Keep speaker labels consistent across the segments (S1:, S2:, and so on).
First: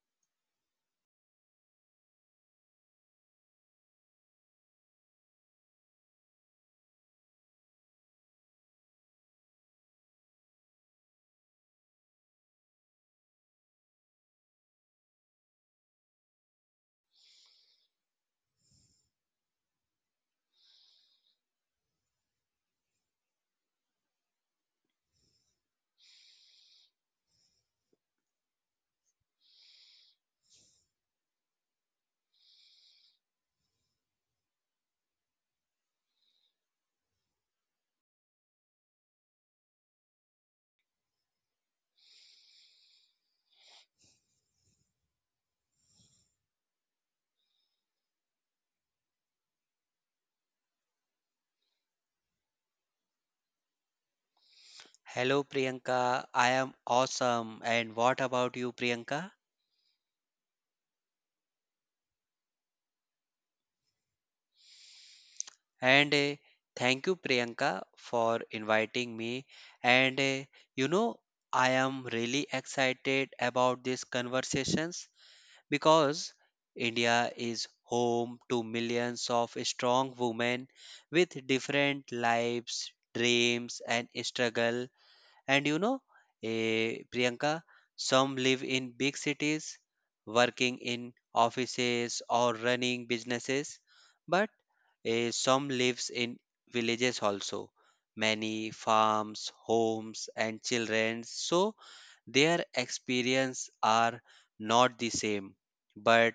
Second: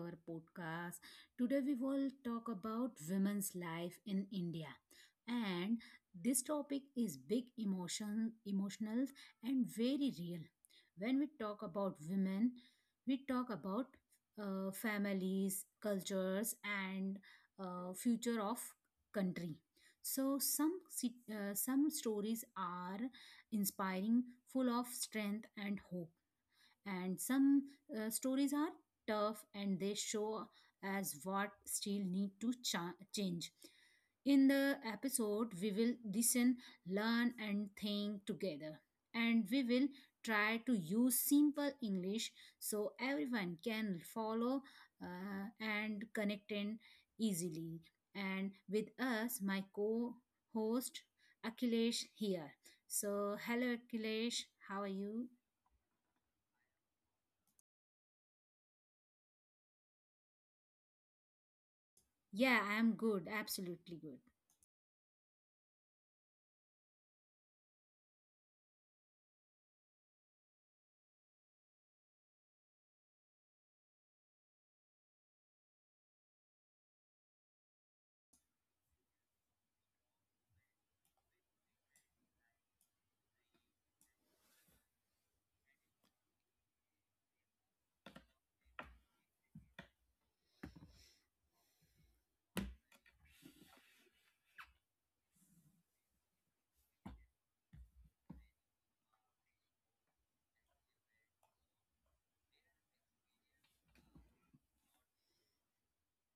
S1: our podcast. Today we will talk about women's life in India. And this topic is big emotional and very real. When we talk about women, we talk about families, cultures and future of country. So some stories are inspiring, full of strength and hope and some stories are tough and they show as what still need to change. In the episode we will listen, learn and think together, and we will try to use simple English so everyone can follow, and connect in easily. And with us my co-host Akhilesh here, so hello Akhilesh, how are you?
S2: Hello Priyanka, I am awesome. And what about you, Priyanka?
S1: Yeah, I'm good, absolutely good.
S2: And thank you, Priyanka, for inviting me. And you know, I am really excited about these conversations because India is home to millions of strong women with different lives, dreams, and struggle. And Priyanka, some live in big cities, working in offices or running businesses, but some lives in villages also. Many farms, homes, and children, so their experience are not the same, but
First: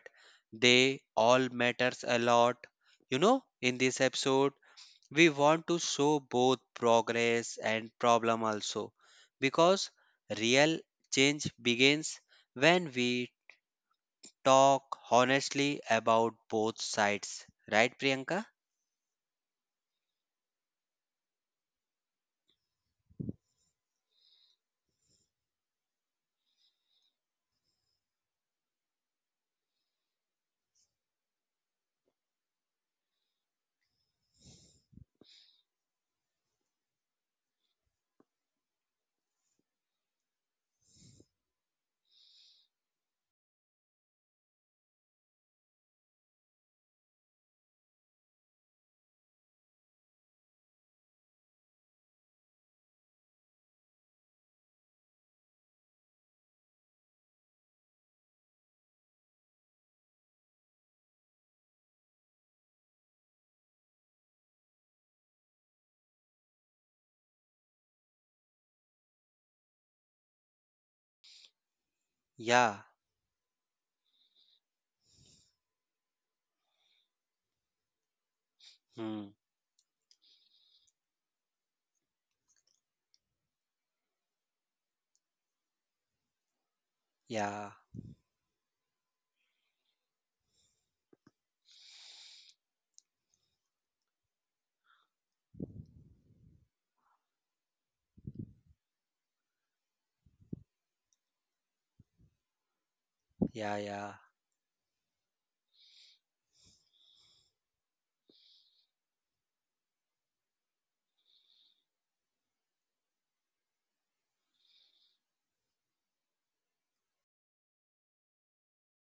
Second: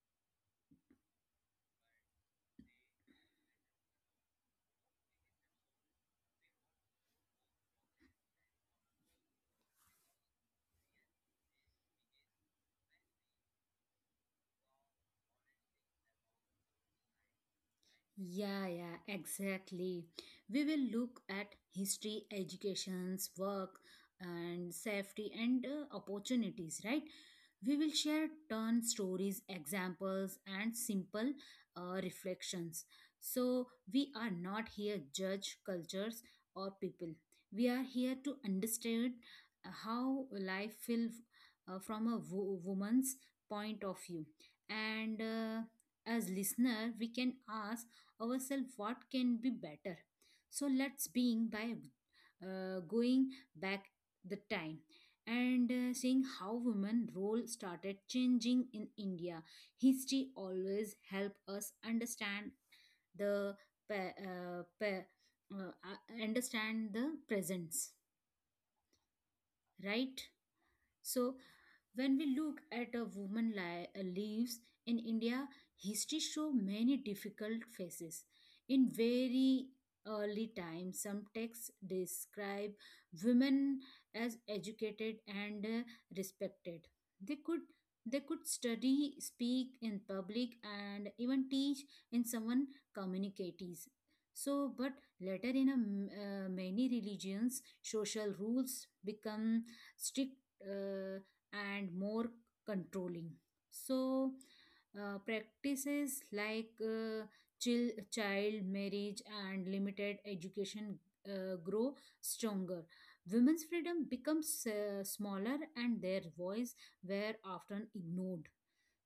S2: they all matters a lot. In this episode we want to show both progress and problem also because real change begins when we talk honestly about both sides, right, Priyanka?
S1: Yeah, yeah, exactly. We will look at history, educations, work, and safety and opportunities, right? We will share turn stories, examples, and simple reflections. So we are not here judge cultures or people. We are here to understand how life feels, from a woman's point of view. And as listener, we can ask ourselves what can be better. So let's being by going back the time and seeing how women role started changing in India. History always help us understand the pa- uh, pa- understand the presence, right? So when we look
S2: Yeah.
S1: at a woman lives in India, history show many difficult phases. In
S2: Hmm.
S1: very early times, some texts describe women as educated and respected. They could
S2: Yeah,
S1: they could study, speak in public, and even teach in someone communities. So, but later in a, many religions, social rules become strict. Uh, and more controlling.
S2: yeah,
S1: So,
S2: yeah,
S1: practices like child marriage and limited education grow stronger. Women's freedom becomes smaller and their voice were often ignored.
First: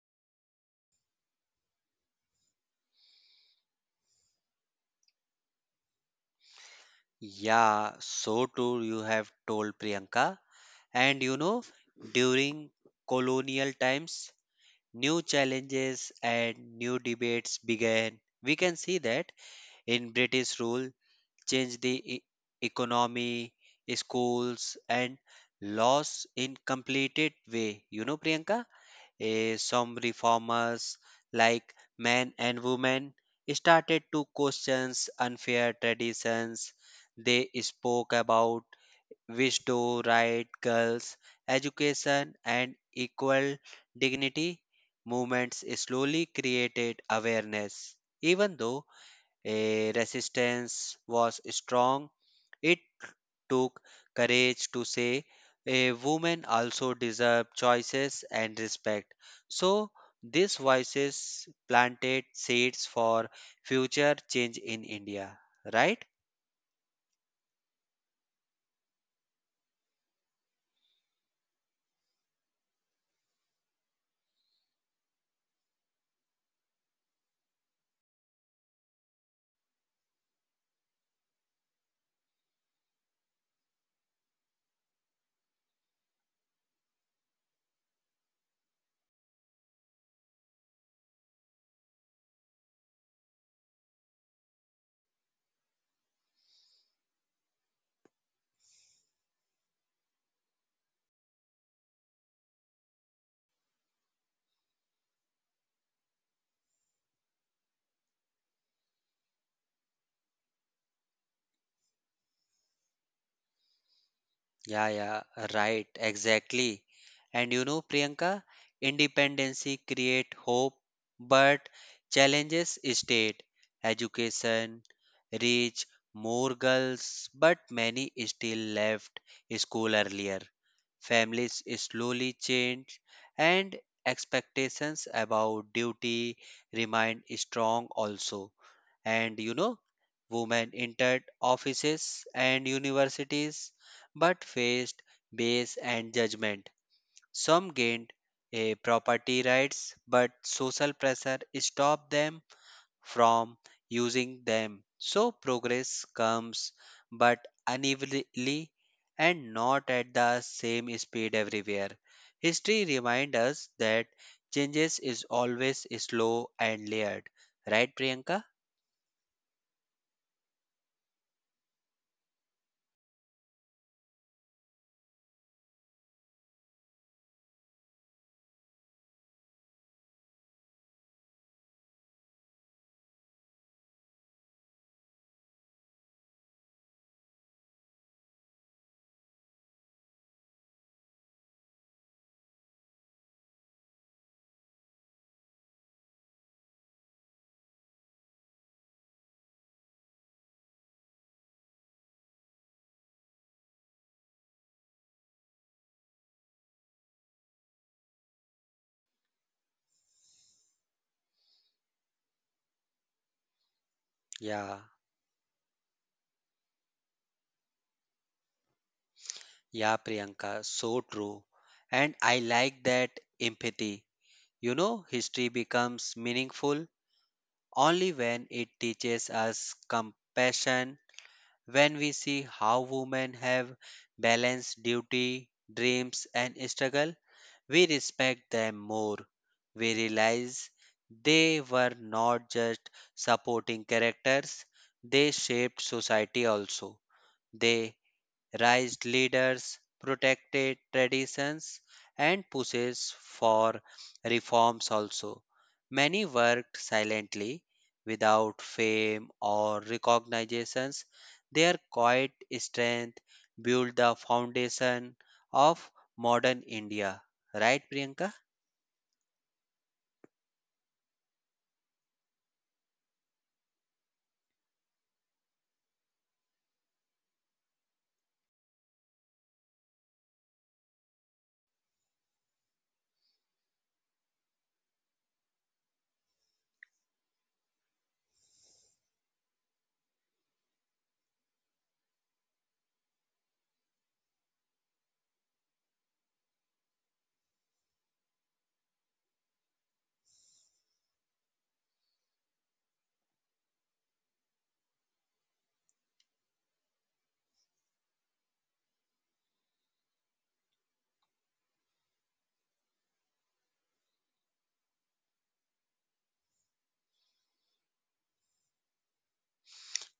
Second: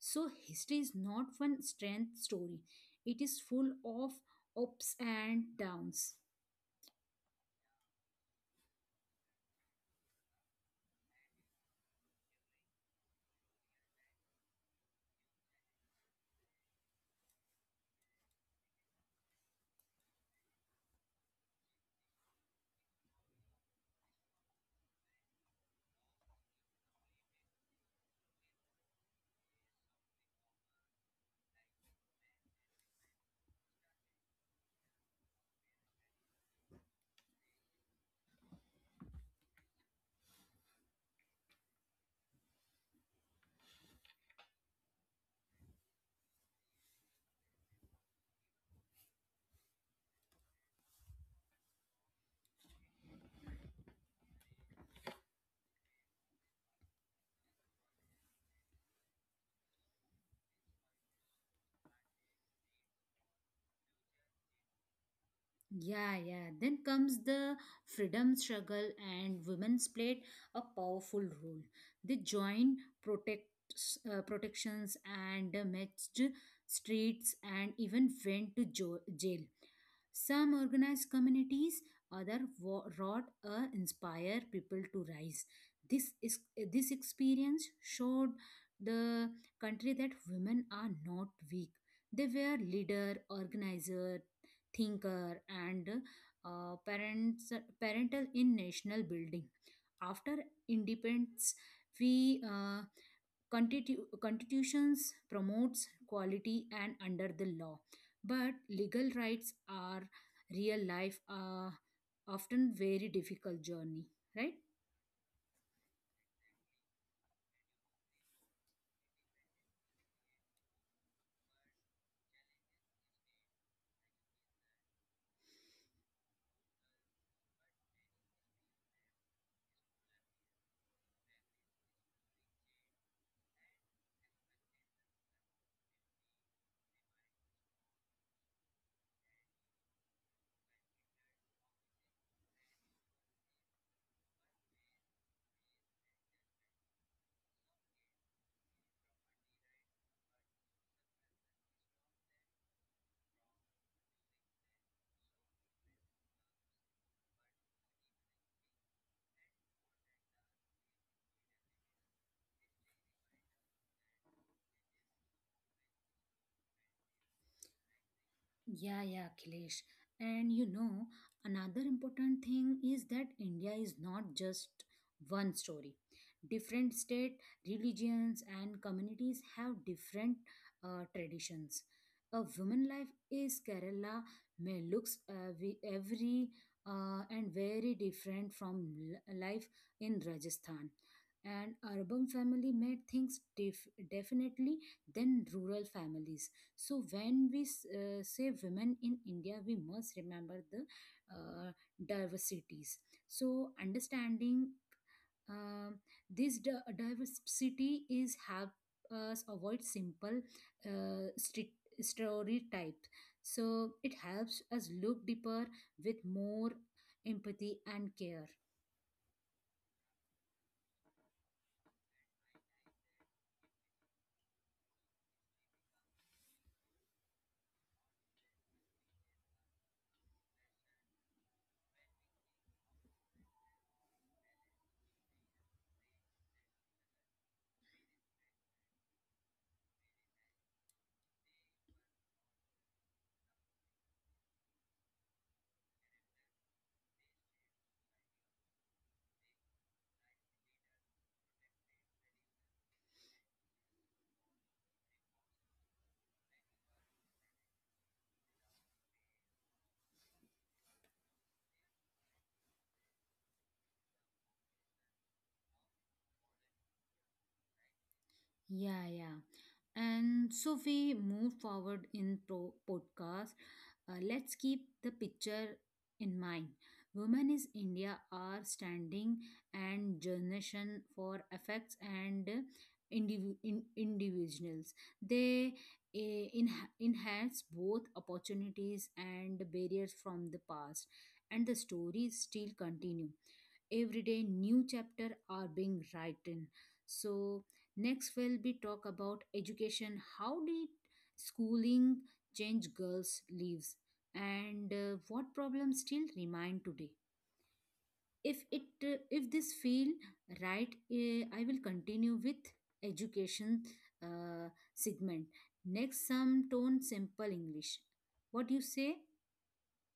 S1: So, history is not one strength story, it is full of ups and downs.
S2: yeah, so too you have told, Priyanka. And during colonial times new challenges and new debates began. We can see that in British rule change the economy, schools, and laws in completed way. Priyanka, some reformers like men and women started to question unfair traditions. They spoke about wish to right girls, education, and equal dignity. Movements slowly created awareness. Even though a resistance was strong. It took courage to say a woman also deserves choices and respect. So these voices planted seeds for future change in India, right?
S1: Yeah, yeah. Then comes the freedom struggle, and women's played a powerful role. They joined protections and matched streets and even went to jail. Some organized communities, other wrought inspire people to rise. This is this experience showed the country that women are not weak. They were leader, organizer, thinker and parents parental in national building. After independence we constitutions promotes quality and under the law, but legal rights are real life, often very difficult journey, right?
S2: Yeah, yeah, right, exactly. And Priyanka, independency create hope, but challenges state education, reach more girls, but many still left school earlier. Families slowly change, and expectations about duty remain strong also. And women entered offices and universities but faced bias and judgment. Some gained a property rights, but social pressure stopped them from using them. So progress comes, but unevenly and not at the same speed everywhere. History reminds us that changes is always slow and layered. Right, Priyanka?
S1: Yeah, yeah, Kilesh. And you know, another important thing is that India is not just one story. Different state, religions, and communities have different traditions. A woman life is Kerala may looks we every and very different from life in Rajasthan. And urban family may things definitely than rural families. So when we say women in India, we must remember the uh, diversities. So understanding um, this diversity is help us avoid simple strict stereotype. So it helps
S2: Yeah,
S1: us look deeper with more empathy and care.
S2: yeah, Priyanka, so true. And I like that empathy. History becomes meaningful only when it teaches us compassion when we see how women have balanced duty, dreams, and struggle, we respect them more. We realize they were not just supporting characters, they shaped society also. They raised leaders, protected traditions, and pushes for reforms also. Many worked silently without fame or recognitions. Their quiet strength built the foundation of modern India. Right, Priyanka?
S1: Yeah, yeah. And so we move forward in pro podcast. Let's keep the picture in mind. Women is India are standing and generation for effects and individuals. They enhance both opportunities and barriers from the past, and the stories still continue. Every day new chapter are being written. So next will be talk about education. How did schooling change girls' lives, and what problems still remain today? If this feel right, I will continue with education segment. Next, some tone simple English. What do you say?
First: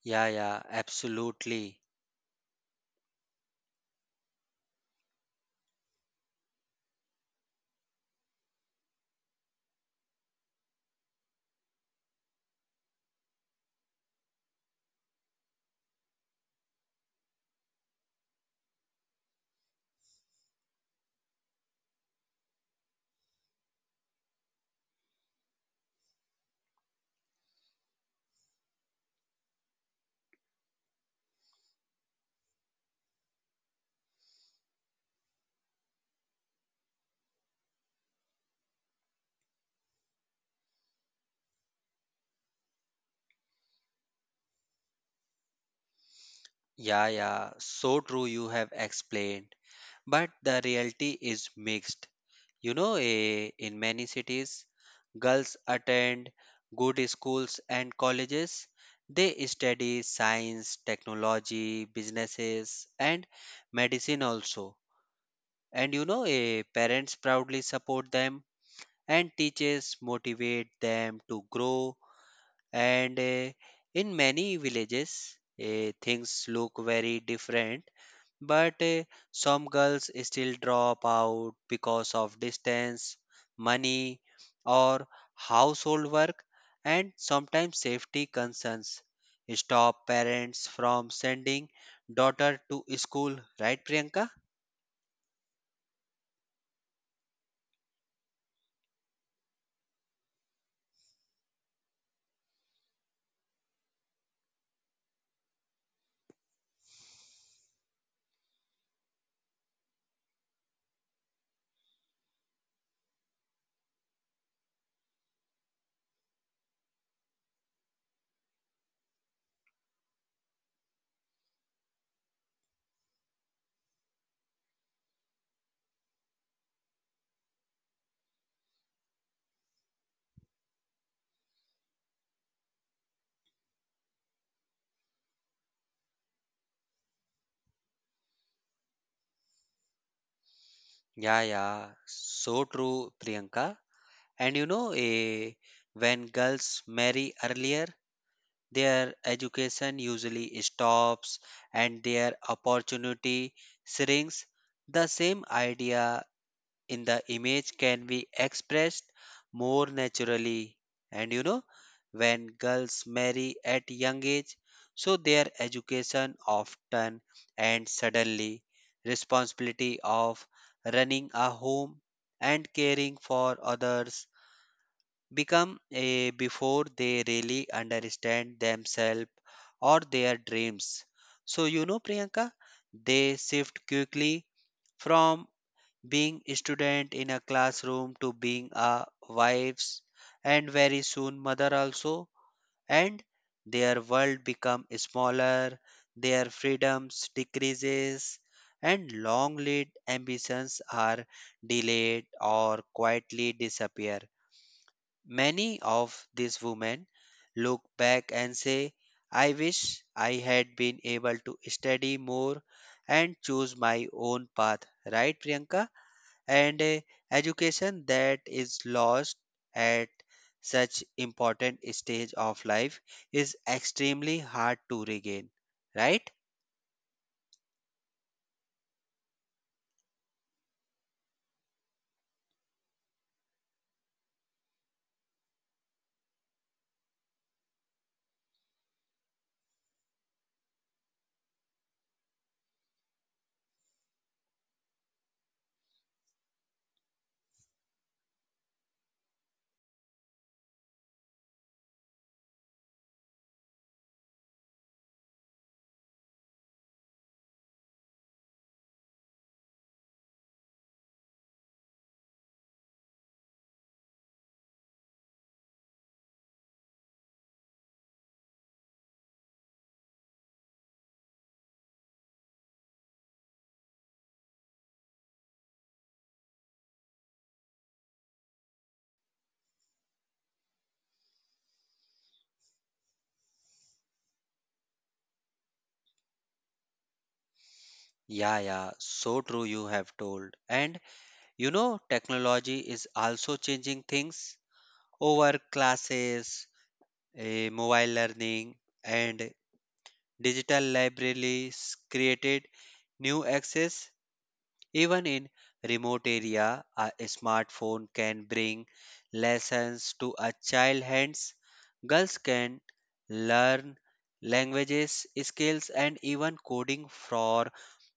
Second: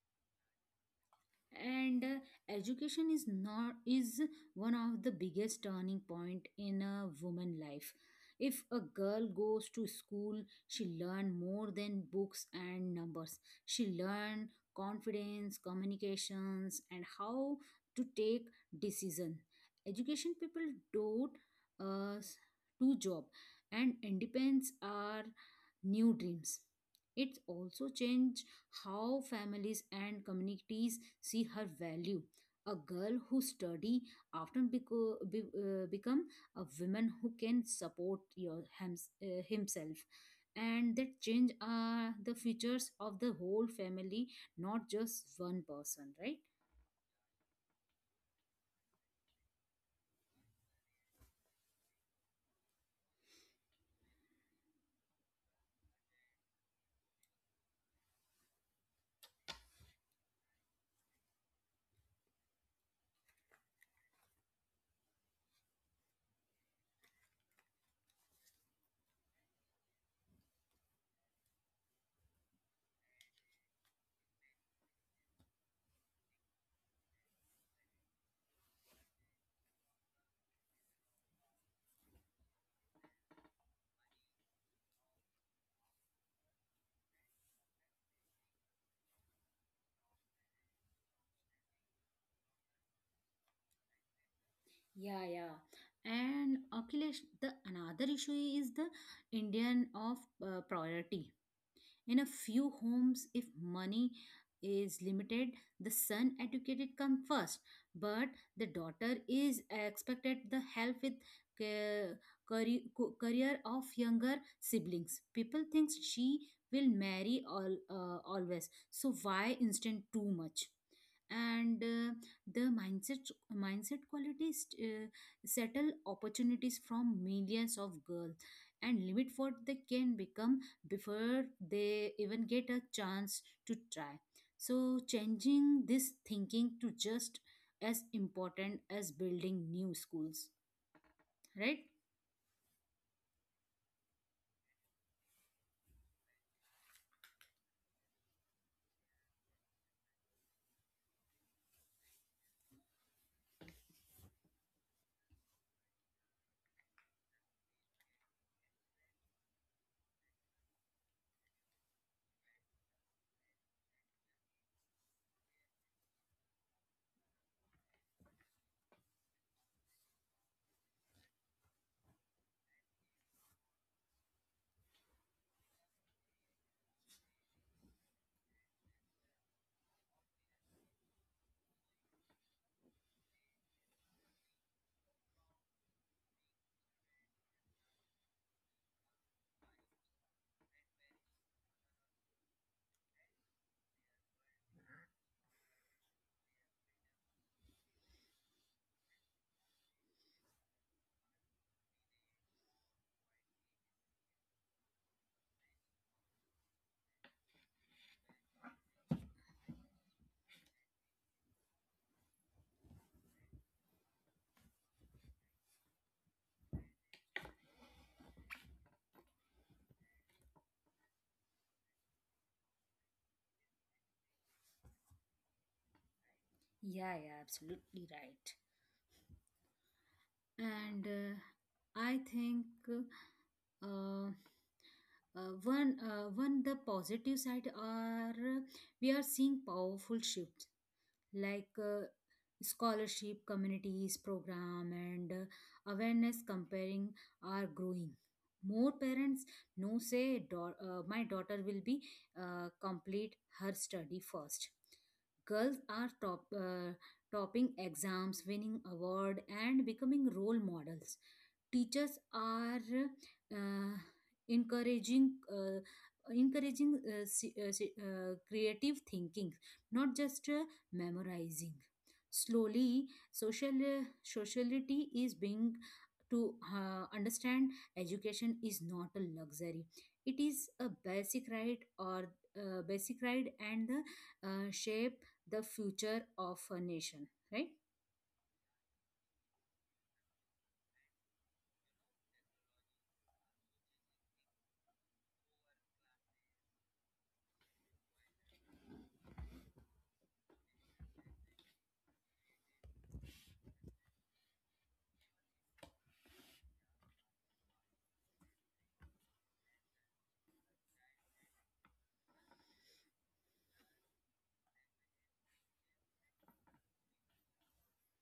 S2: Yeah, yeah, absolutely.
S1: And education is not is one of the biggest turning point in a woman life. If a girl goes to school, she learn more than books and numbers. She learn confidence, communications and how to take decision. Education people do uh, do job and independence are new dreams. It also change how families and communities see her value. A girl who study often become a woman who can support your himself, and that change the futures of the whole family, not just one person, right?
S2: Yeah, yeah, so true you have explained. But the reality is mixed. In many cities, girls attend good schools and colleges. They study science, technology, businesses, and medicine also. And parents proudly support them, and teachers motivate them to grow. And in many villages, things look very different but some girls still drop out because of distance, money, or household work, and sometimes safety concerns stop parents from sending daughter to school, right, Priyanka?
S1: Yeah, yeah. And Akhilesh, the another issue is the indian of priority. In a few homes, if money is limited, the son educated come first, but the daughter is expected the help with ca- career career of younger siblings. People think she will marry all always. So why instant too much? And the mindset mindset qualities settle opportunities from millions of girls and limit what they can become before they even get a chance to try. So, changing this thinking to just as important as building new schools,
S2: Yeah,
S1: right?
S2: yeah, so true, Priyanka. And when girls marry earlier, their education usually stops and their opportunity shrinks. The same idea in the image can be expressed more naturally. And when girls marry at young age, so their education often ends suddenly. Responsibility of running a home and caring for others become a before they really understand themselves or their dreams. So, Priyanka, they shift quickly from being a student in a classroom to being a wives and very soon mother also, and their world become smaller, their freedoms decreases and long lived ambitions are delayed or quietly disappear. Many of these women look back and say, I wish I had been able to study more and choose my own path, right, Priyanka? And education that is lost at such important stage of life is extremely hard to regain, right?
S1: Yeah, yeah, absolutely right. And I think uh, one the positive side are, we are seeing powerful shifts like scholarship communities program and awareness comparing are growing. More parents know say, My daughter will be complete her study first." Girls are topping exams, winning award and becoming role models. Teachers are uh, encouraging uh, encouraging creative thinking, not just memorizing. Slowly sociality is being to understand education is not a luxury, it is a basic right. Or basic right and the, shape the future of a nation, right?
S2: Yeah, yeah, so true you have told. And technology is also changing things over classes, mobile learning, and digital libraries created new access. Even in remote area, a smartphone can bring lessons to a child hands. Girls can learn languages, skills, and even coding for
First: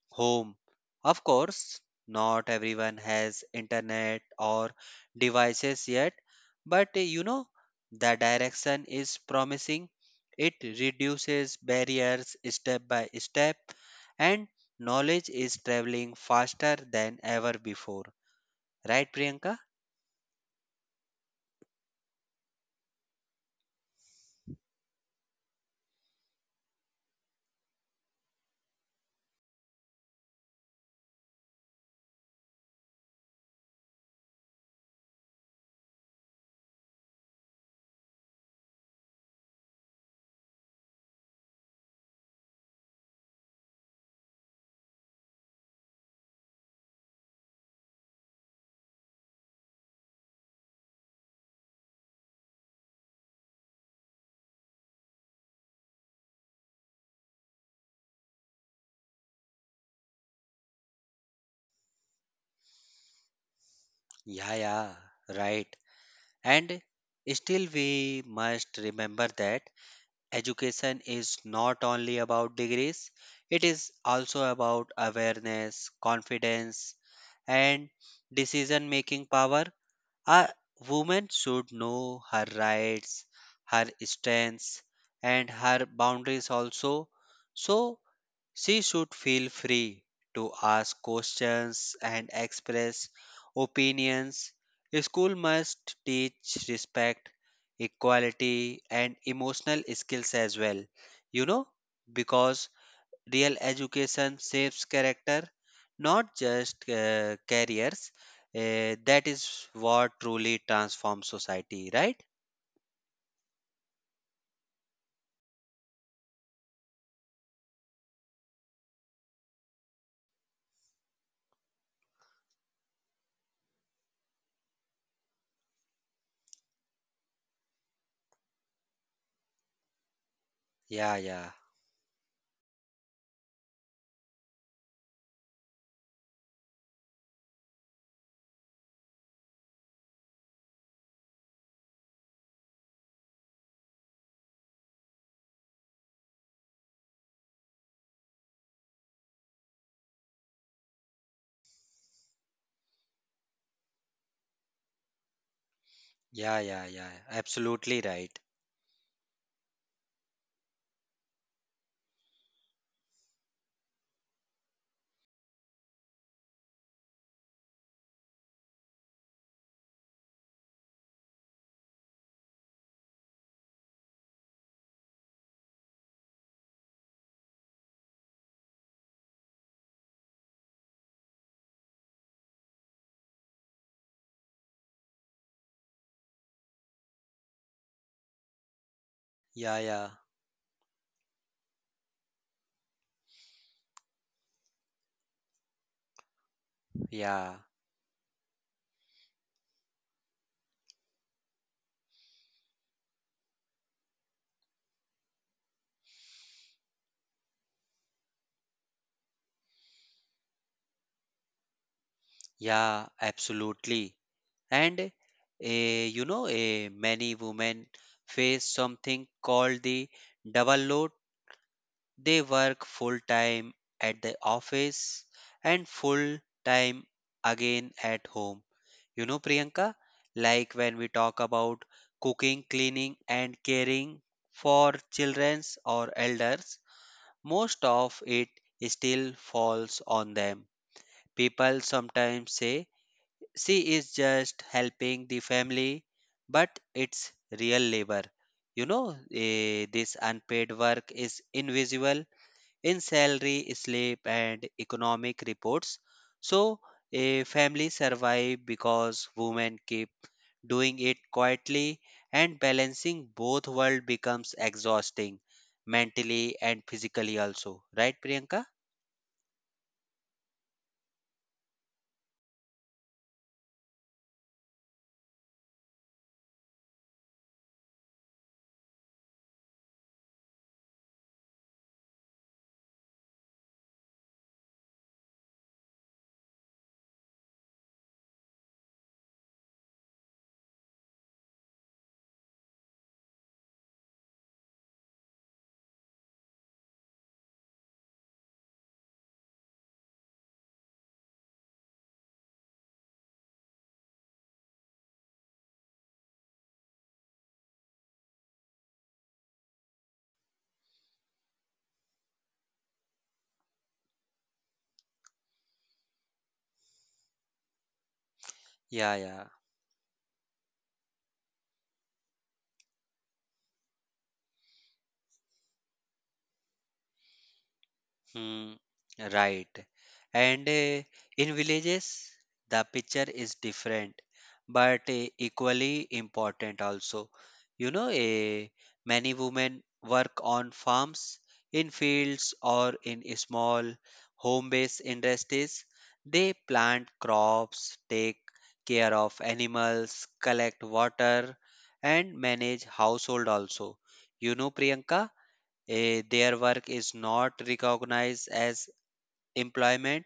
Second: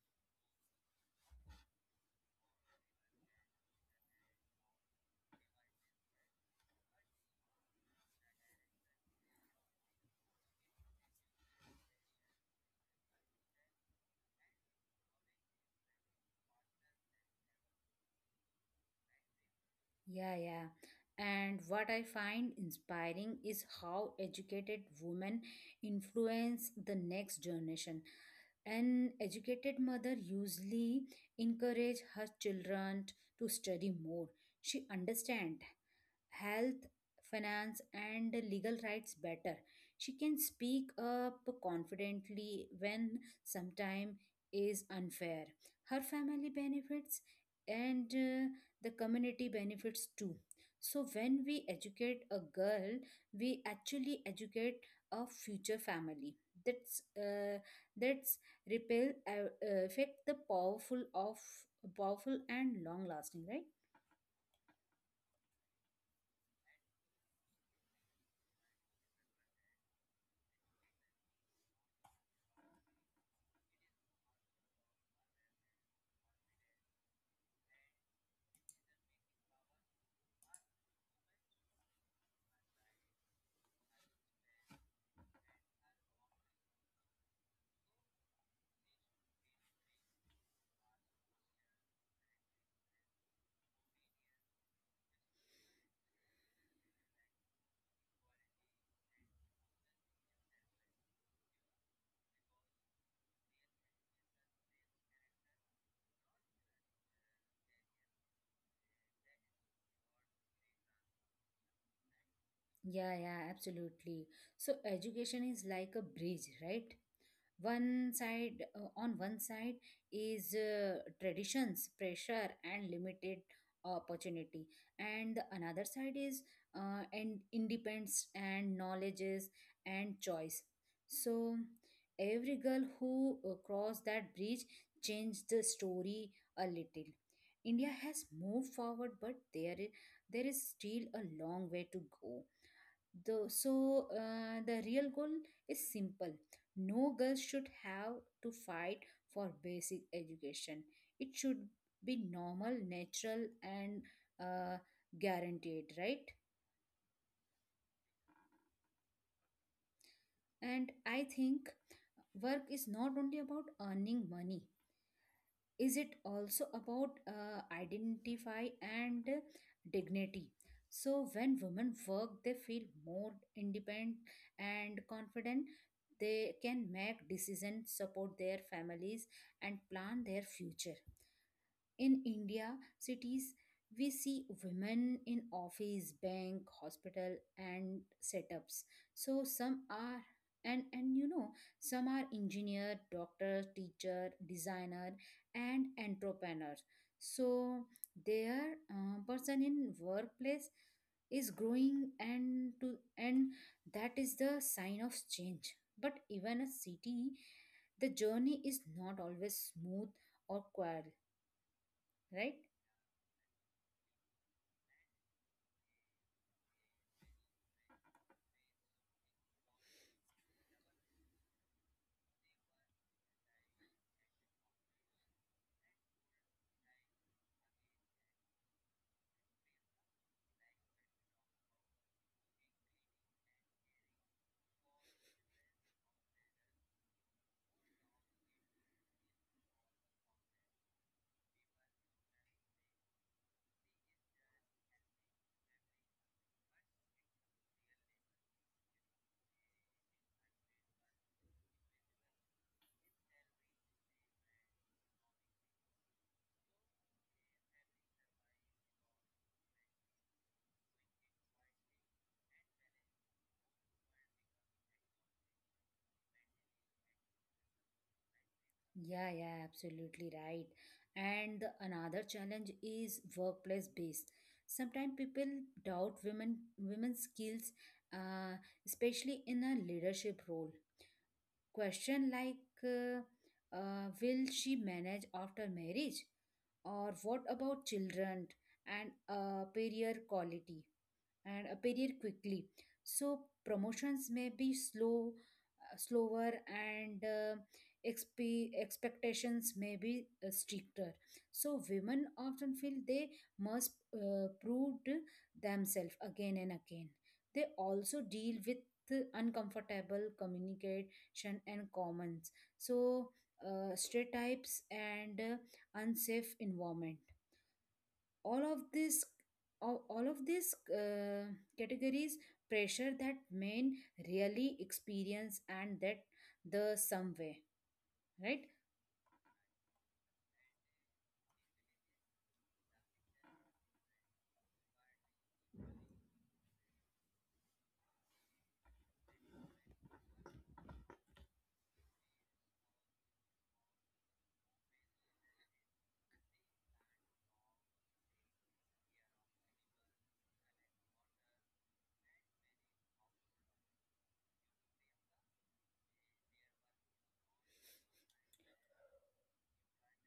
S2: home. Of course, not everyone has internet or devices yet, but the direction is promising. It reduces barriers step by step, and knowledge is traveling faster than ever before. Right, Priyanka?
S1: Yeah, yeah. And what I find inspiring is how educated women influence the next generation. An educated mother usually encourage her children to study more. She understand health, finance, and legal rights better. She can speak up confidently when sometime is unfair. Her family benefits and the community benefits too. So when we educate a girl, we actually educate a future family. That's uh, that's repel affect the powerful of powerful and long lasting, right?
S2: Yeah, yeah, right. And still, we must remember that. Education is not only about degrees, it is also about awareness, confidence, and decision making power. A woman should know her rights, her strengths, and her boundaries also. So, she should feel free to ask questions and express opinions. School must teach respect, equality, and emotional skills as well. You know, because real education shapes character, not just careers. That is what truly transforms society, right?
S1: Yeah, yeah, absolutely. So education is like a bridge, right? On one side is traditions, pressure, and limited opportunity, and the another side is and independence and knowledges and choice.
S2: Yeah, yeah,
S1: So every girl who crossed that bridge changed the story a little. India has moved forward, but there is still a long way to go. Though, so the real goal is simple. No girl should have to fight for basic education. It should be normal, natural, and uh, guaranteed, right?
S2: yeah, yeah, yeah, absolutely right.
S1: And I think work is not only about earning money. Is it also about identify and dignity? So when women work they feel more independent and confident. They can make decisions, support their families and plan their future. In India, cities, we see women in office, bank, hospital, and setups. So
S2: Yeah,
S1: some
S2: yeah,
S1: are, and you know, some are engineer, doctor, teacher, designer, and entrepreneur.
S2: yeah.
S1: So their person in workplace is growing and to, and that is the sign of change. But even a city, the journey is not always smooth or quiet, right?
S2: Yeah, absolutely. And many women face something called the double load. They work full time at the office and full time again at home. Priyanka, like when we talk about cooking, cleaning, and caring for childrens or elders, most of it still falls on them. People sometimes say she is just helping the family, but it's real labor. This unpaid work is invisible in salary, slip and economic reports. So, a family survive because women keep doing it quietly, and balancing both world becomes exhausting mentally and physically also. Right, Priyanka?
S1: Yeah, yeah, absolutely right. And the another challenge is workplace based. Sometimes people doubt women's skills, uh, especially in a leadership role. Question like, uh, will she manage after marriage? Or what about children and career quality? And appear quickly. So promotions may be slower, and expectations may be stricter. So women often feel they must prove themselves again and again. They also deal with uncomfortable communication and comments. So stereotypes and unsafe environment, all of
S2: Yeah,
S1: this
S2: yeah.
S1: all of these categories pressure that men really experience and that the some way, right?
S2: Hmm, right. And in villages, the picture is different, but equally important also. You know, eh, many women work on farms, in fields, or in small home-based industries. They plant crops, take care of animals, collect water, and manage household also. Priyanka, their work is not recognized as employment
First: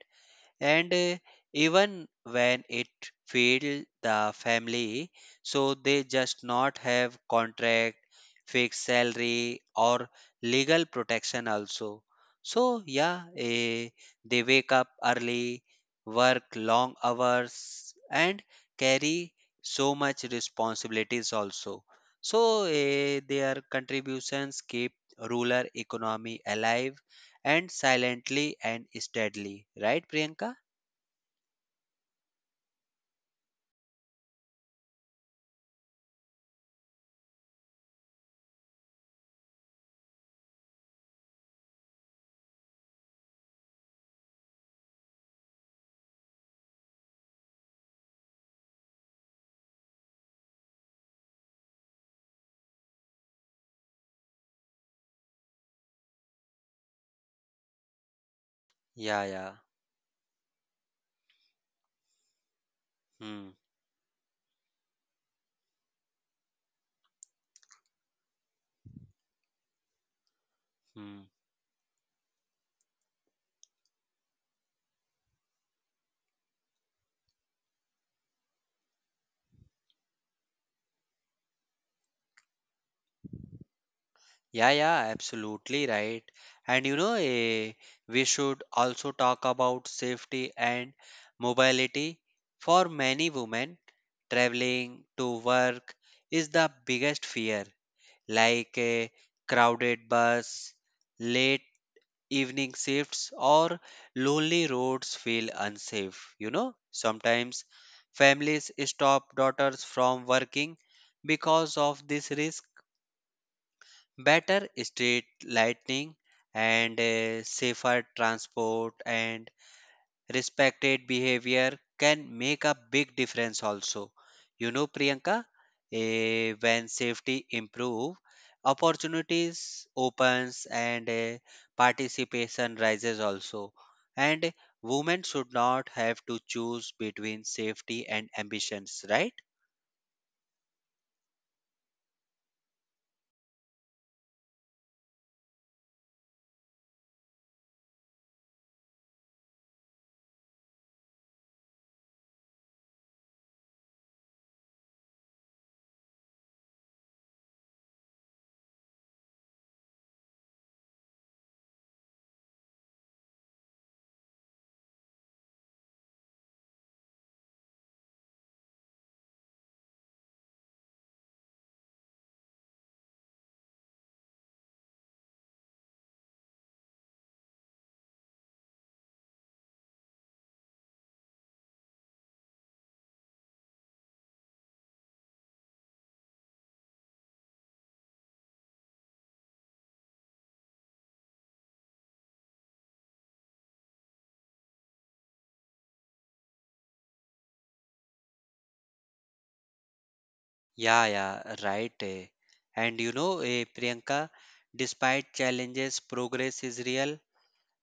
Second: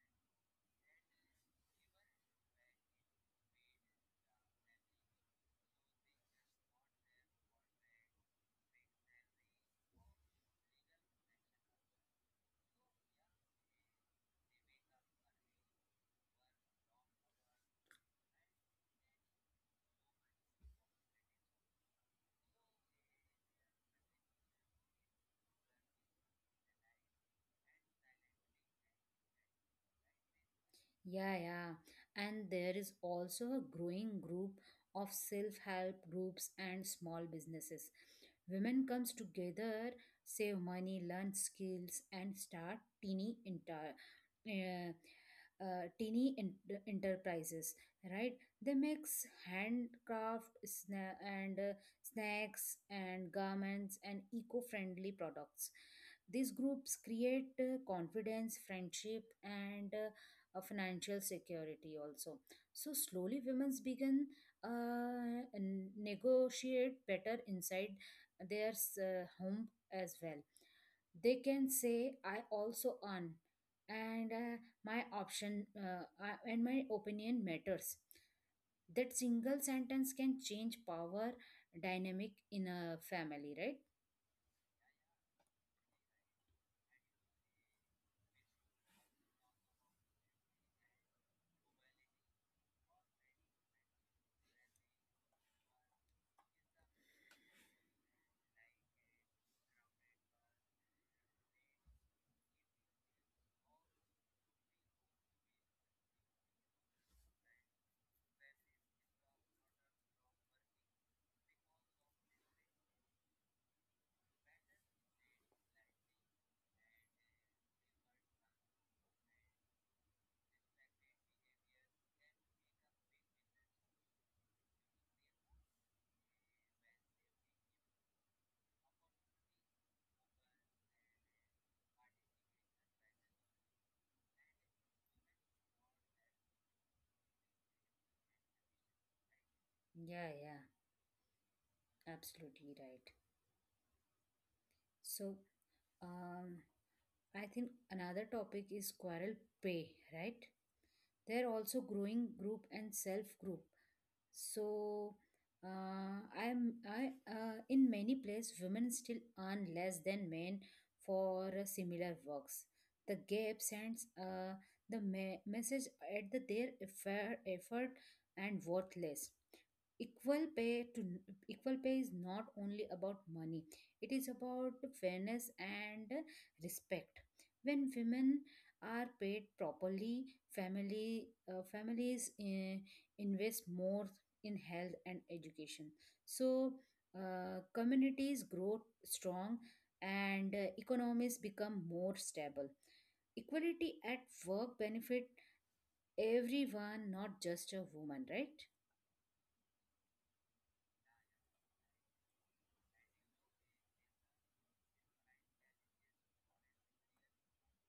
S2: and even when it failed the family, so they just not have contract, fixed salary or legal protection also. So yeah, they wake up early, work long hours and carry so much responsibilities also. So their contributions keep rural economy alive, and silently and steadily, right, Priyanka?
S1: Yeah, yeah. And there is also a growing group of self-help groups and small businesses. Women comes together, save money, learn skills, and start teeny inter uh, teeny ent- enterprises, right? They mix handcraft and snacks and garments and eco-friendly products. These groups create confidence, friendship,
S2: Yeah, yeah.
S1: and financial security also. So slowly
S2: Hmm,
S1: women's began negotiate better inside their home as well.
S2: hmm.
S1: They can say, I also earn, and my opinion matters. That single sentence can change power dynamic in a family, right?
S2: Yeah, yeah, absolutely right. And we should also talk about safety and mobility. For many women, traveling to work is the biggest fear, like a crowded bus, late evening shifts, or lonely roads feel unsafe. You know, sometimes families stop daughters from working because of this risk. Better street lighting and safer transport and respected behavior can make a big difference also. Priyanka, when safety improve, opportunities opens and participation rises also, and women should not have to choose between safety and ambitions, right?
S1: Yeah, yeah, absolutely right. So Um, I think another topic is quarrel pay, right? They're also growing group and self group. So I'm I in many places women still earn less than men for similar works. The gap sends message at the, their effort, effort and worthless. Equal pay to equal pay is not only about money, it is about fairness and respect. When women are paid properly, family families invest more in health and education. So communities grow strong and economies become more stable. Equality at work benefit everyone, not just a woman, right?
S2: Yeah, yeah, right. Eh. And Priyanka, despite challenges, progress is real.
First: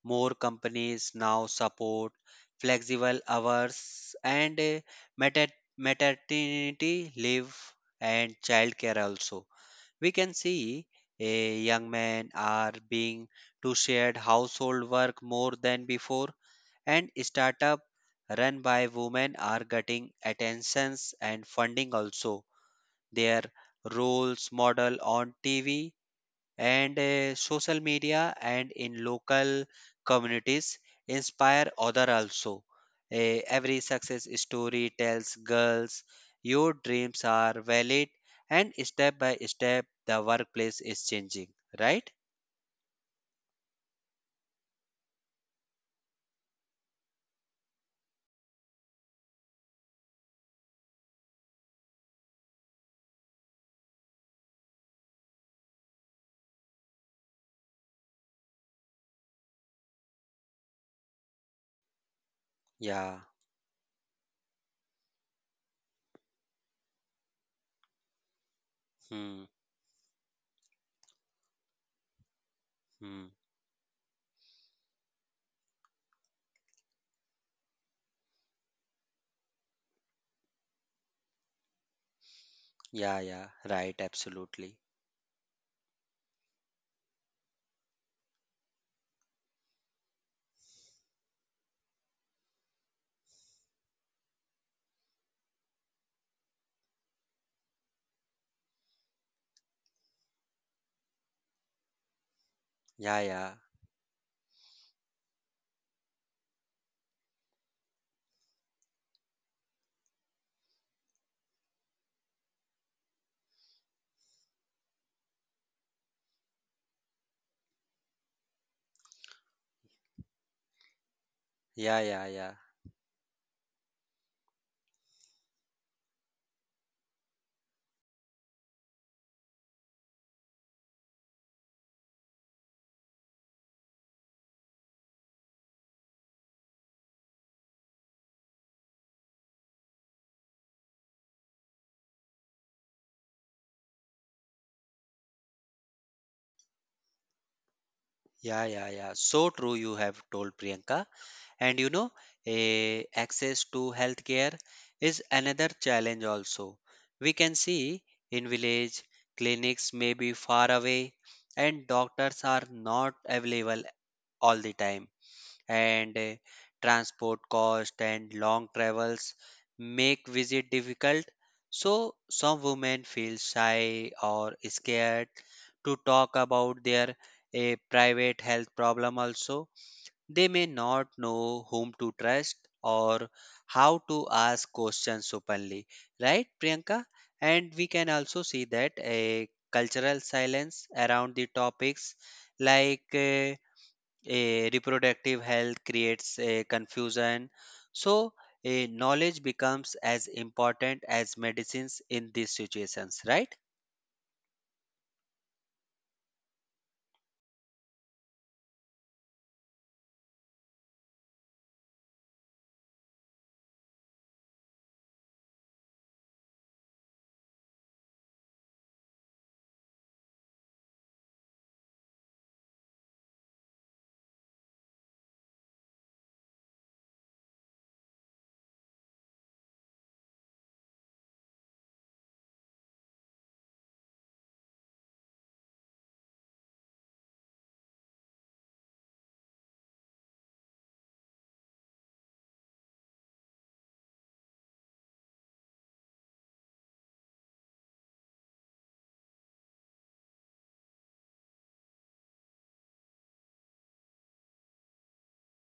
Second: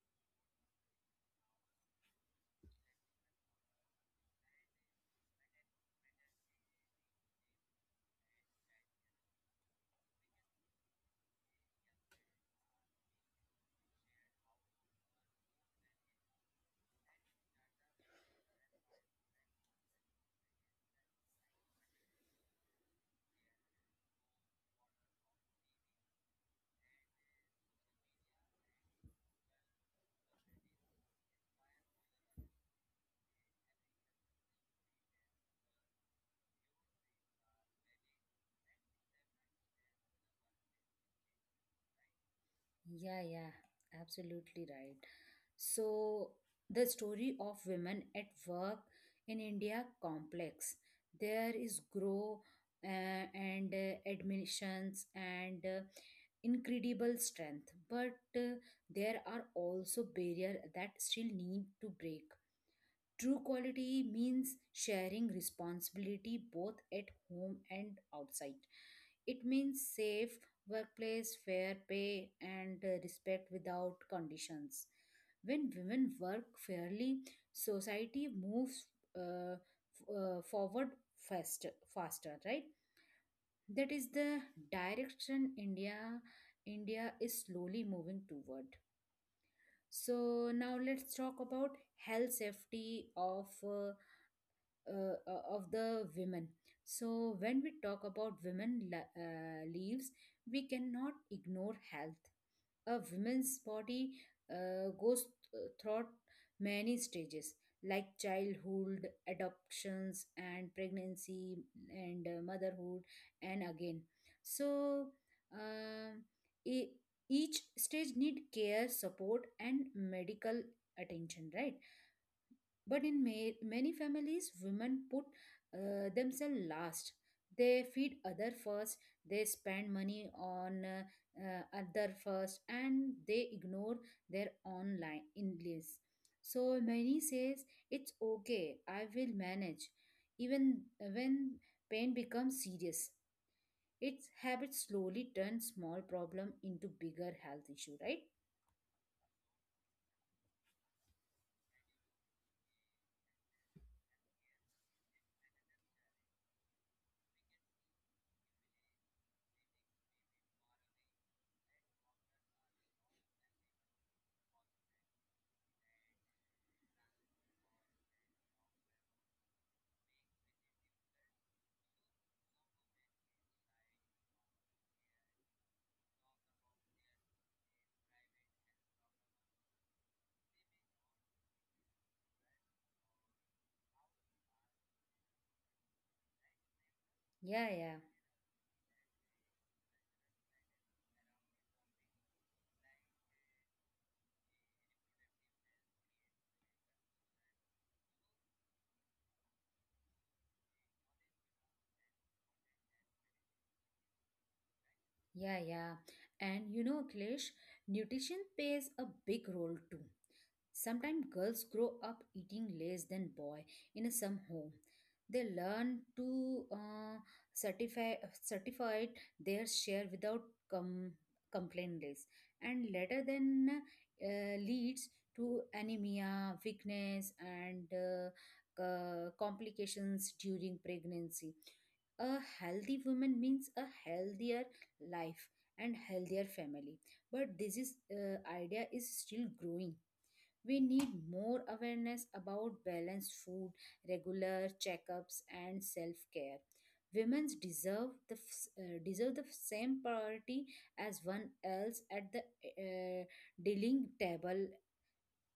S2: More companies now support flexible hours and mater maternity leave and childcare also. We can see young men are being to shared household work more than before, and startup run by women are getting attentions and funding also. Their roles model on TV and social media and in local communities inspire other also. Every success story tells girls your dreams are valid, and step by step the workplace is changing, right?
S1: Yeah, yeah, absolutely right. So the story of women at work in India complex. There is grow uh, and admissions and incredible strength, but there are also barriers that still need to break.
S2: Yeah.
S1: True quality means sharing responsibility both at home and outside.
S2: Hmm.
S1: It means safe workplace, fair pay, and
S2: Hmm.
S1: respect without conditions. When women work fairly, society moves uh, f- forward faster, right?
S2: Yeah, yeah. Right,
S1: That is the
S2: absolutely.
S1: direction India is slowly moving toward. So now let's talk about health safety of the women. So when we talk about women leaves, we cannot ignore health. A
S2: Yeah, yeah.
S1: woman's body goes through many stages like childhood, adoptions, and pregnancy, and motherhood, and again. So um, e- each stage need care, support, and medical attention, right?
S2: Yeah, yeah, yeah.
S1: But in many families, women put themselves last. They feed other first, they spend money on other first, and they ignore their own line English. So many says it's okay, I will manage. Even when pain becomes serious, its habits slowly turn small problem into bigger health issue, right?
S2: Yeah, yeah, yeah, so true you have told Priyanka. And access to healthcare is another challenge also. We can see in village clinics may be far away and doctors are not available all the time. And transport cost and long travels make visit difficult. So some women feel shy or scared to talk about their a private health problem also. They may not know whom to trust or how to ask questions openly, right, Priyanka? And
S1: Yeah,
S2: we
S1: yeah.
S2: can also see that a cultural silence around the topics like a reproductive health creates a confusion. So, a knowledge becomes as important as medicines in these situations, right?
S1: Yeah, yeah. And you know, Akhilesh, nutrition plays a big role too. Sometimes girls grow up eating less than boy in a some home. They learn to certify certify their share without com- complaint list, and later then leads to anemia, weakness, and complications during pregnancy. A healthy woman means a healthier life and healthier family, but this is idea is still growing. We need more awareness about balanced food, regular checkups, and self care. Women deserve the deserve the same priority as one else at the dealing table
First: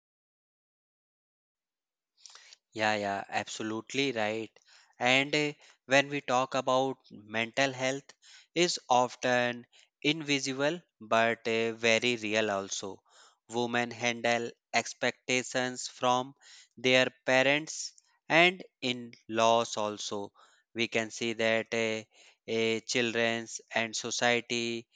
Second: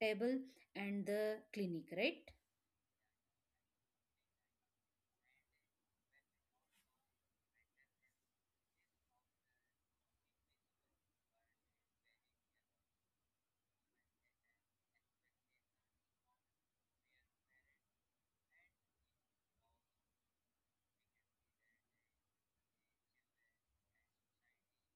S1: table and the clinic, right?
S2: Yeah, yeah, absolutely right. And when we talk about mental health is often invisible but very real also. Women handle expectations from their parents and in laws also. We can see that children's and society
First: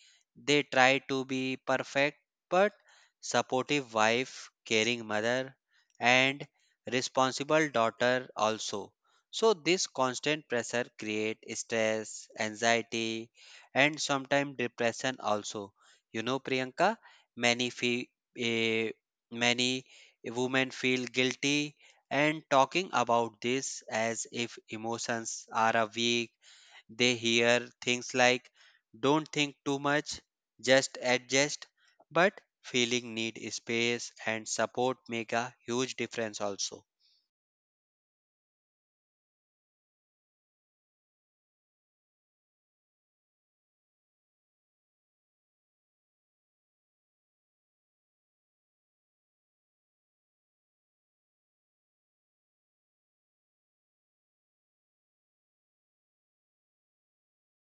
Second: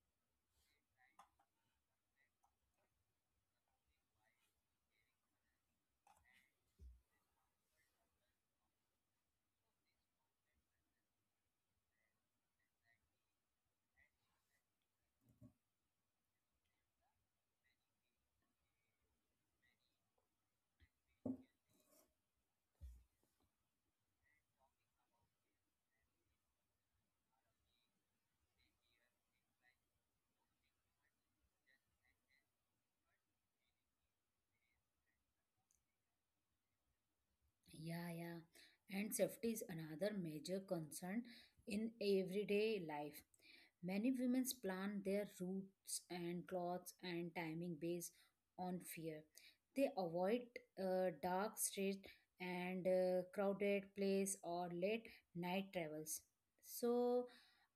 S2: they try to be perfect but supportive wife, caring mother and responsible daughter also. So this constant pressure create stress, anxiety and sometimes depression also. You know, Priyanka, many fe- eh, many women feel guilty and talking about this as if emotions are a weak. They hear things like don't think too much, just adjust. But feeling need space and support make a huge difference also.
S1: Yeah, yeah. And safety is another major concern in everyday life. Many women plan their routes and clothes and timing based on fear. They avoid dark streets and crowded place or late night travels. So,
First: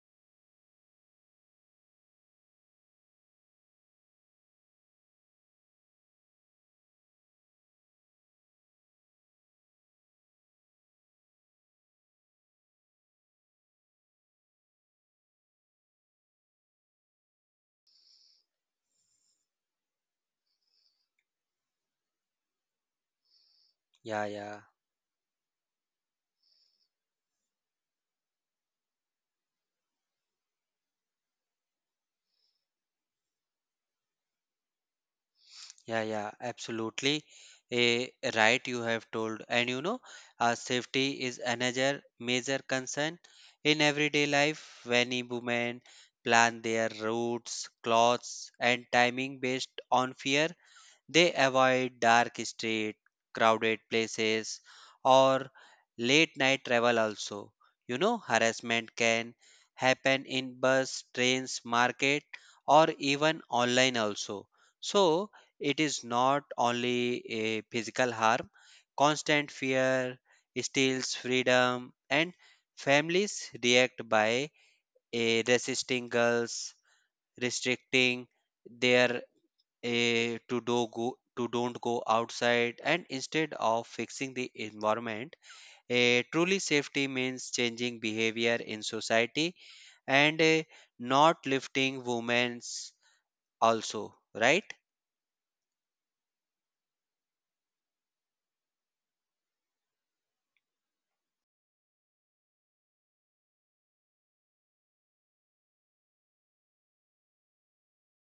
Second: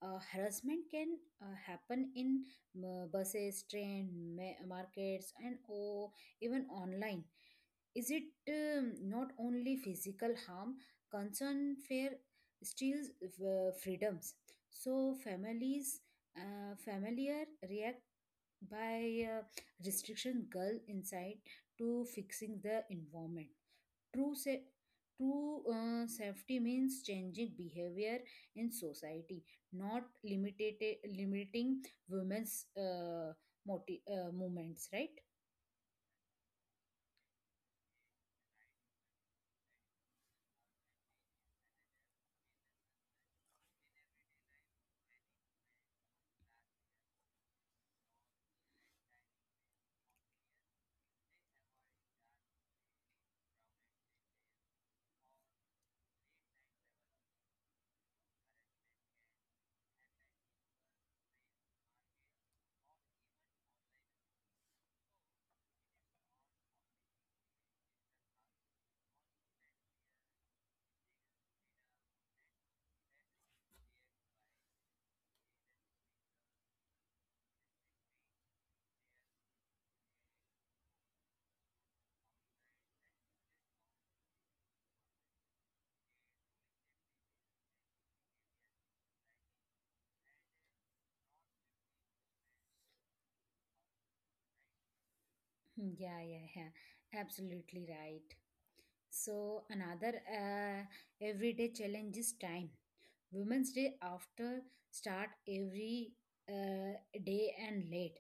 S1: harassment can happen in buses, train, markets, and oh, even online. Is it not only physical harm, concern fair steals freedoms. So familiar react by restriction girl inside to fixing the environment.
S2: Yeah,
S1: True,
S2: yeah,
S1: sa- true safety means changing behavior in society, not limited limiting women's movements, right?
S2: yeah, yeah, absolutely. A right you have told. And safety is another major concern in everyday life. Many women plan their routes, clothes, and timing based on fear. They avoid dark streets, crowded places, or late night travel also. You know, harassment can happen in bus, trains, market, or even online also. So, it is not only a physical harm, constant fear steals freedom, and families react by resisting girls, restricting their to do go to don't go outside and instead of fixing the environment. A truly safety means changing behavior in society and not lifting women's also, right?
S1: Hmm. Yeah, yeah, yeah. Absolutely right. So another everyday challenge is time. Women's Day after start every uh, day and late.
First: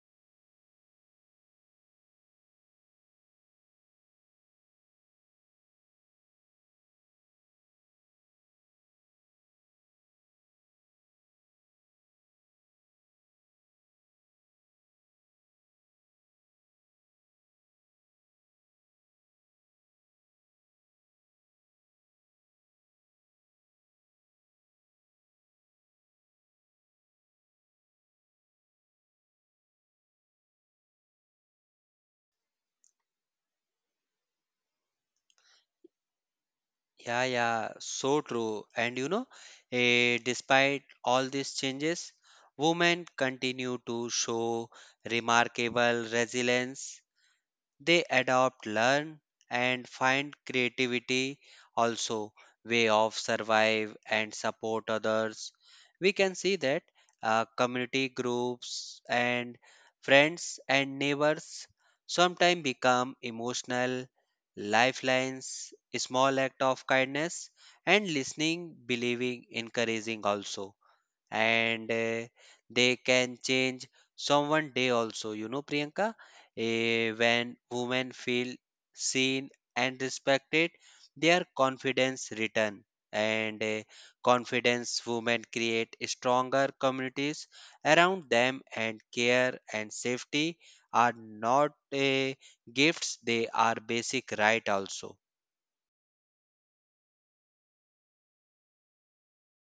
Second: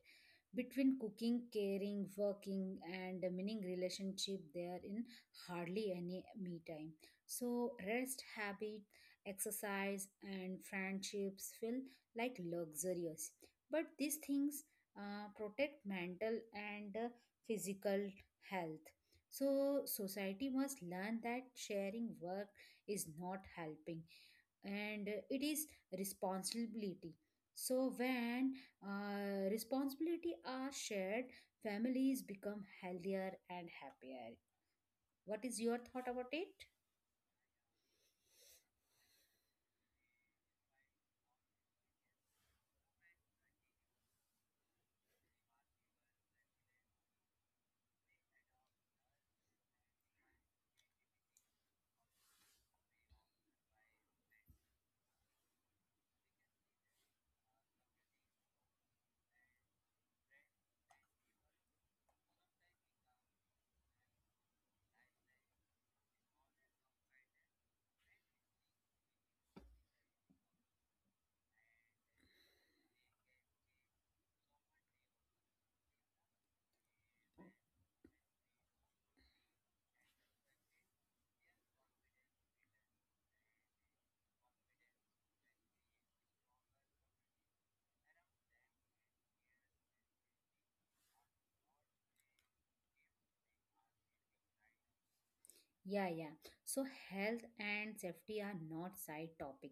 S1: Between cooking, caring, working, and meaning relationship, there in hardly any me time. So rest, habit, exercise, and friendships feel like luxurious. But these things protect mental and physical health. So society must learn that sharing work is not helping, and it is responsibility. So when responsibility are shared, families become healthier and happier. What is your thought about it?
S2: Yeah, yeah, so true. And despite all these changes women continue to show remarkable resilience. They adopt, learn, and find creativity also way of survive and support others. We can see that community groups and friends and neighbors sometimes become emotional lifelines, small act of kindness and listening, believing, encouraging also. And they can change someone day also. Priyanka, when women feel seen and respected, their confidence return and confidence women create stronger communities around them and care and safety are not gifts, they are basic right also.
S1: Yeah, yeah. So health and safety are not side topic.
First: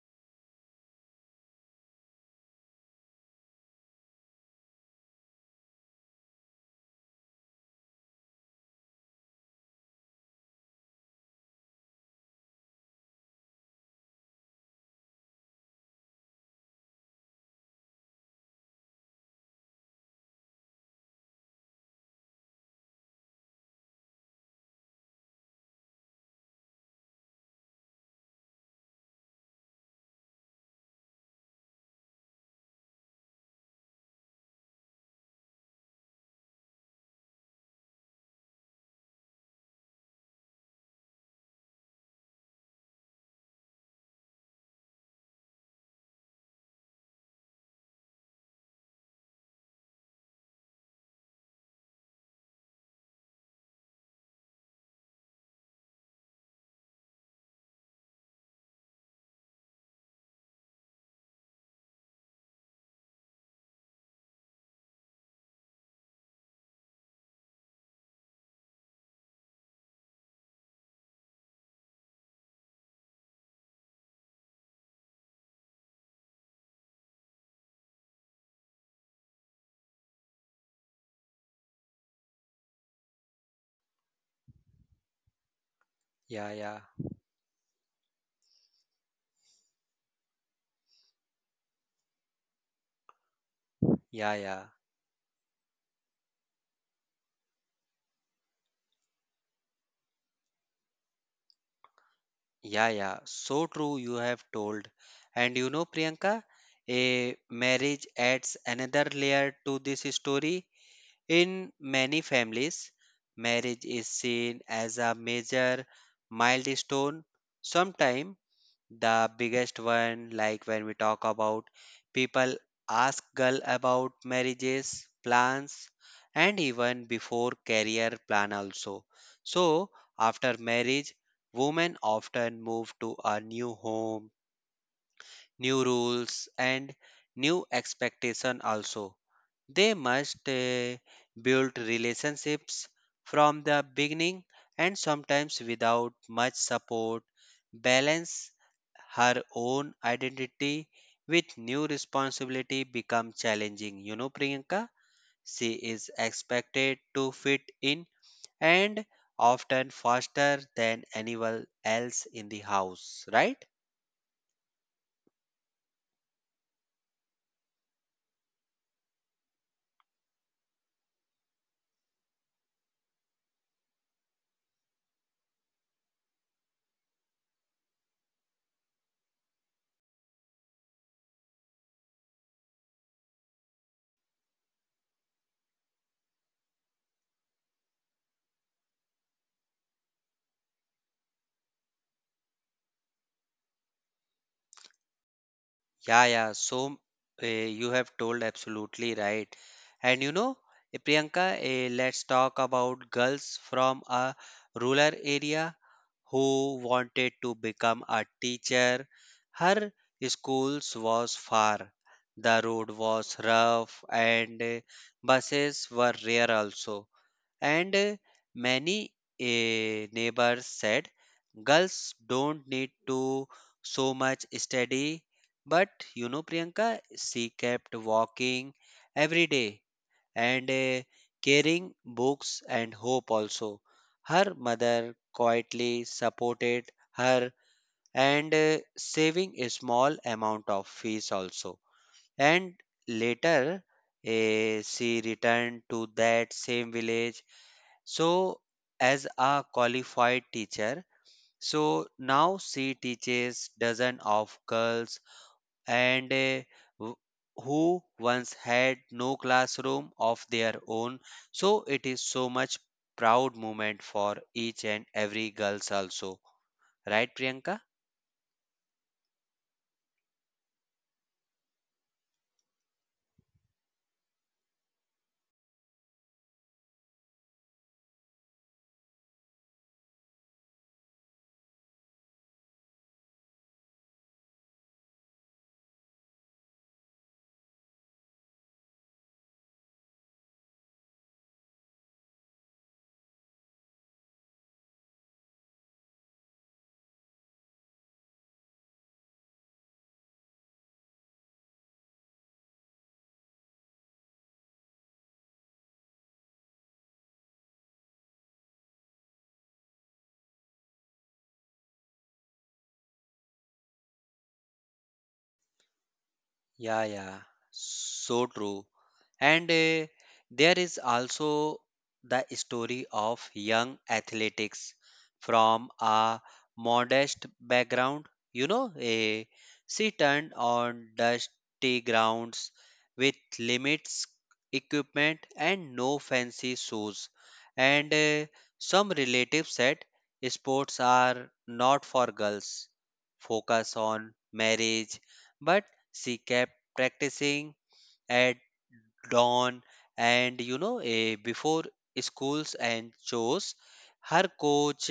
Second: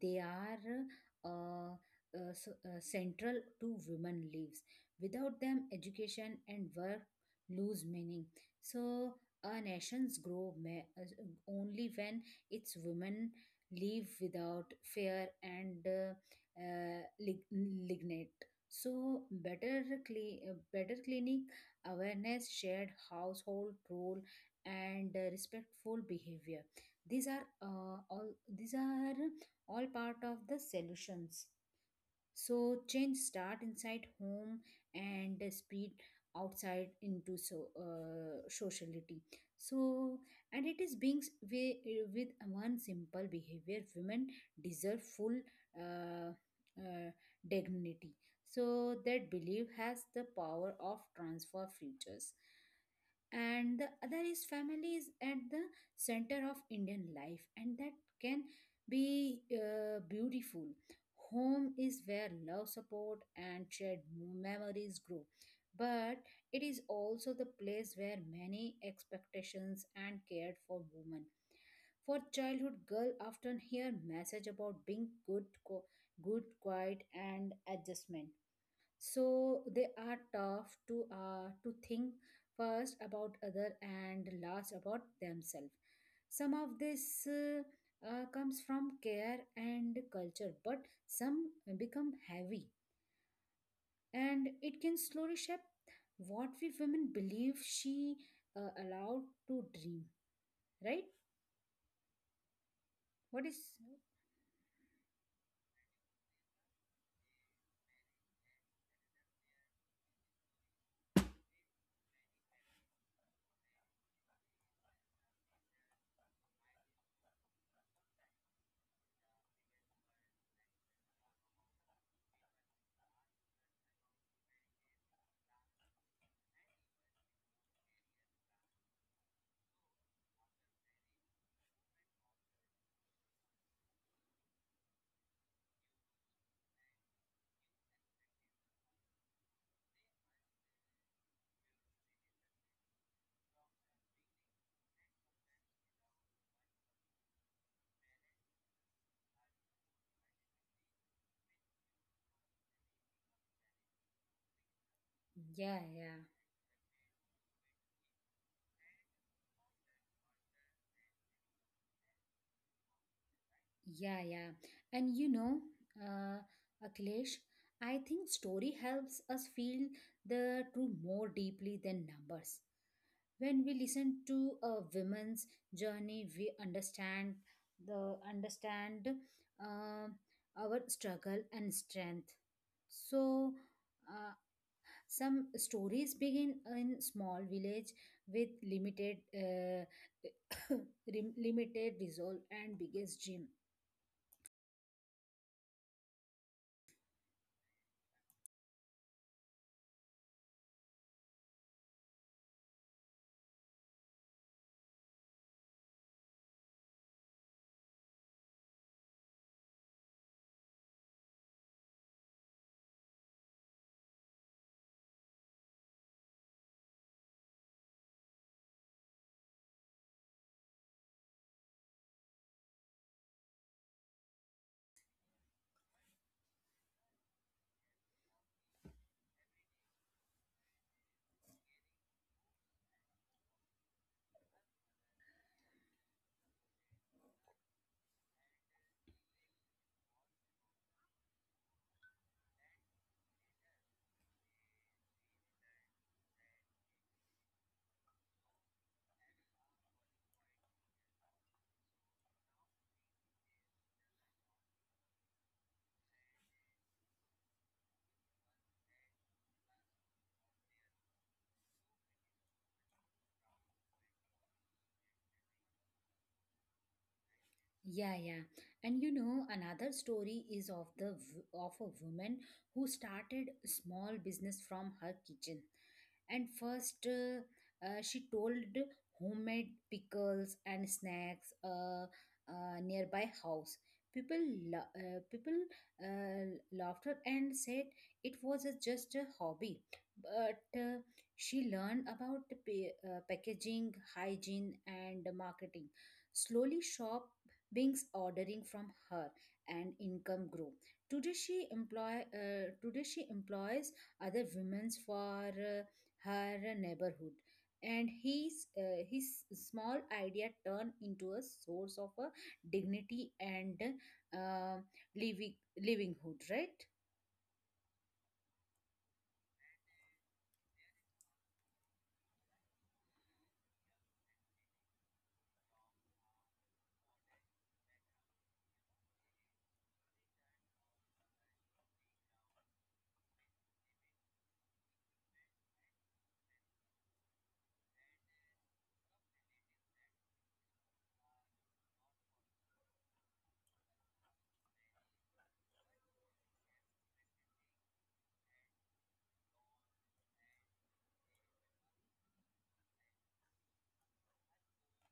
S1: They are uh, central to women lives. Without them, education and work lose meaning. So a nations grow only when its women live without fear and lignite. So better clinic awareness, shared household role, and respectful behavior, these are uh, all these are all part of the solutions. So change start inside home and spread outside into sociality. So, and it is being with one simple behavior, women deserve full uh, uh, dignity. So that belief has the power of transfer futures. And the other is family is at the center of Indian life, and that can be beautiful. Home is where love, support, and shared memories grow, but it is also the place where many expectations and cared for women. For childhood, girl often hear message about being good, quiet, and adjustment. So they are tough to think first about other and last about themselves. Some
S2: Yeah,
S1: of
S2: yeah,
S1: this comes from care and culture, but some become heavy,
S2: yeah,
S1: and
S2: yeah,
S1: it can slowly shape what we women believe she allowed to dream, right?
S2: yeah,
S1: What is?
S2: yeah, so true you have told. And Priyanka, a marriage adds another layer to this story. In many families, marriage is seen as a major milestone. Sometimes the biggest one, like when we talk about people ask girl about marriages, plans, and even before career plan also. So after marriage, women often move to a new home, new rules and new expectation also. They must build relationships from the beginning and sometimes without much support. Balance her own identity with new responsibility become challenging. Priyanka, she
S1: Yeah,
S2: is
S1: yeah.
S2: expected to fit in and often faster than anyone else in the house, right?
S1: Yeah, yeah. And you know, uh, Akhilesh, I think story helps us feel the truth more deeply than numbers. When we listen to a woman's journey, we understand the understand uh, our struggle and strength. So, uh, some stories begin in small village with limited limited resolve and biggest dream.
S2: Yeah, yeah. So you have told absolutely right. And Priyanka, let's talk about girls from a rural area who wanted to become a teacher. Her schools was far. The road was rough and buses were rare also. And many neighbors said, girls don't need to so much study. But you know, Priyanka, she kept walking every day and carrying books and hope also. Her mother quietly supported her and saving a small amount of fees also. And later, she returned to that same village, so as a qualified teacher, so now she teaches dozen of girls and wh- who once had no classroom of their own. So it is so much proud moment for each and every girls also, right, Priyanka?
S1: Yeah, yeah. And you know, another story is of the of a woman who started a small business from her kitchen. And first, she told homemade pickles and snacks nearby house. People, People uh, laughed her and said it was a, just a hobby. But she learned about the packaging, hygiene, and marketing. Slowly, shop beings ordering from her, and income grew. Today she employs other women for her neighborhood, and his small idea turned into a source of a dignity and uh, living livelihood, right?
S2: Yeah, yeah, so true. And there is also the story of young athletics from a modest background. You know, eh, she turned on dusty grounds with limits equipment and no fancy shoes. And some relatives said sports are not for girls, focus on marriage. But she kept practicing at dawn and before schools and chores. Her coach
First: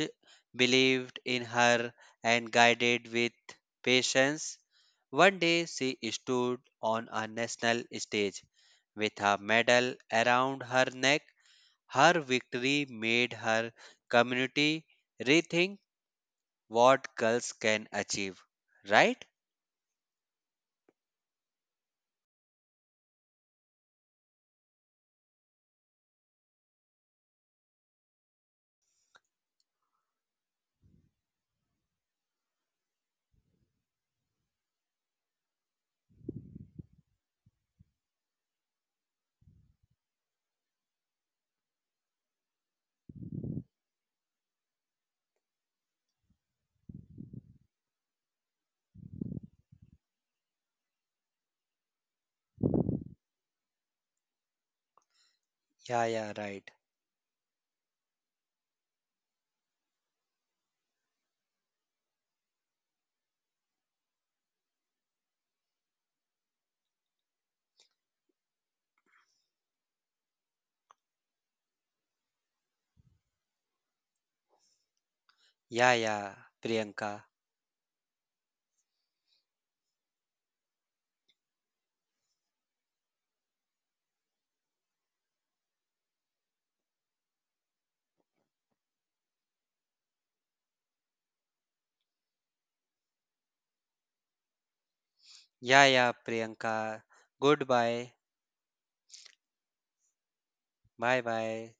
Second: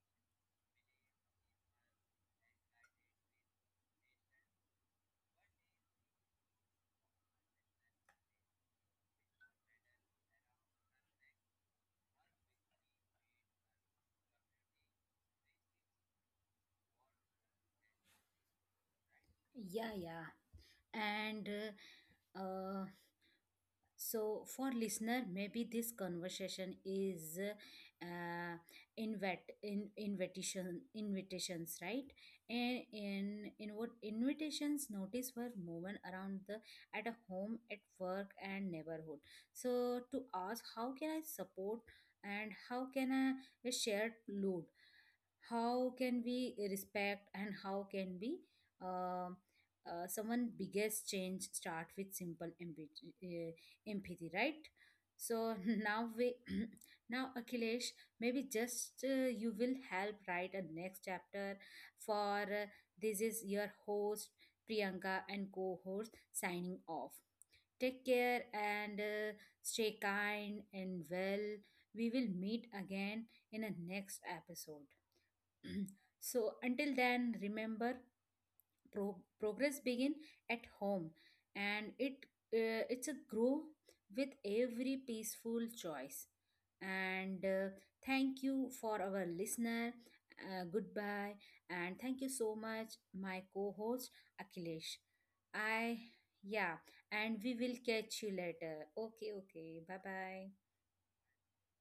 S2: believed in her and guided with patience. One day she stood on a national stage with a medal around her neck. Her victory made her community rethink what girls can achieve. Right?
S1: Yeah, yeah. And uh, uh, so for listener, maybe this conversation is uh, invite in invitation invitations, right? And in what invitations notice were moving around the at a home, at work, and neighborhood. So to ask, how can I support? And how can I share load? How can we respect? And how can we um someone biggest change start with simple uh, empathy, right? So now
S2: Yeah,
S1: we
S2: yeah, right.
S1: now Akhilesh, maybe just you will help write a next chapter for this is your host Priyanka and co-host signing off. Take care, and stay kind and well. We will meet again in a next episode.
S2: Yeah, yeah,
S1: So until
S2: Priyanka.
S1: then, remember, progress begin at home, and it it's a grow with every peaceful choice. And thank you for our listener. Uh, goodbye, and thank you so much my co-host Akhilesh.
S2: Yeah,
S1: I,
S2: yeah,
S1: yeah,
S2: Priyanka.
S1: and we will
S2: Goodbye.
S1: catch you later. Okay, okay, bye bye.
S2: Bye bye.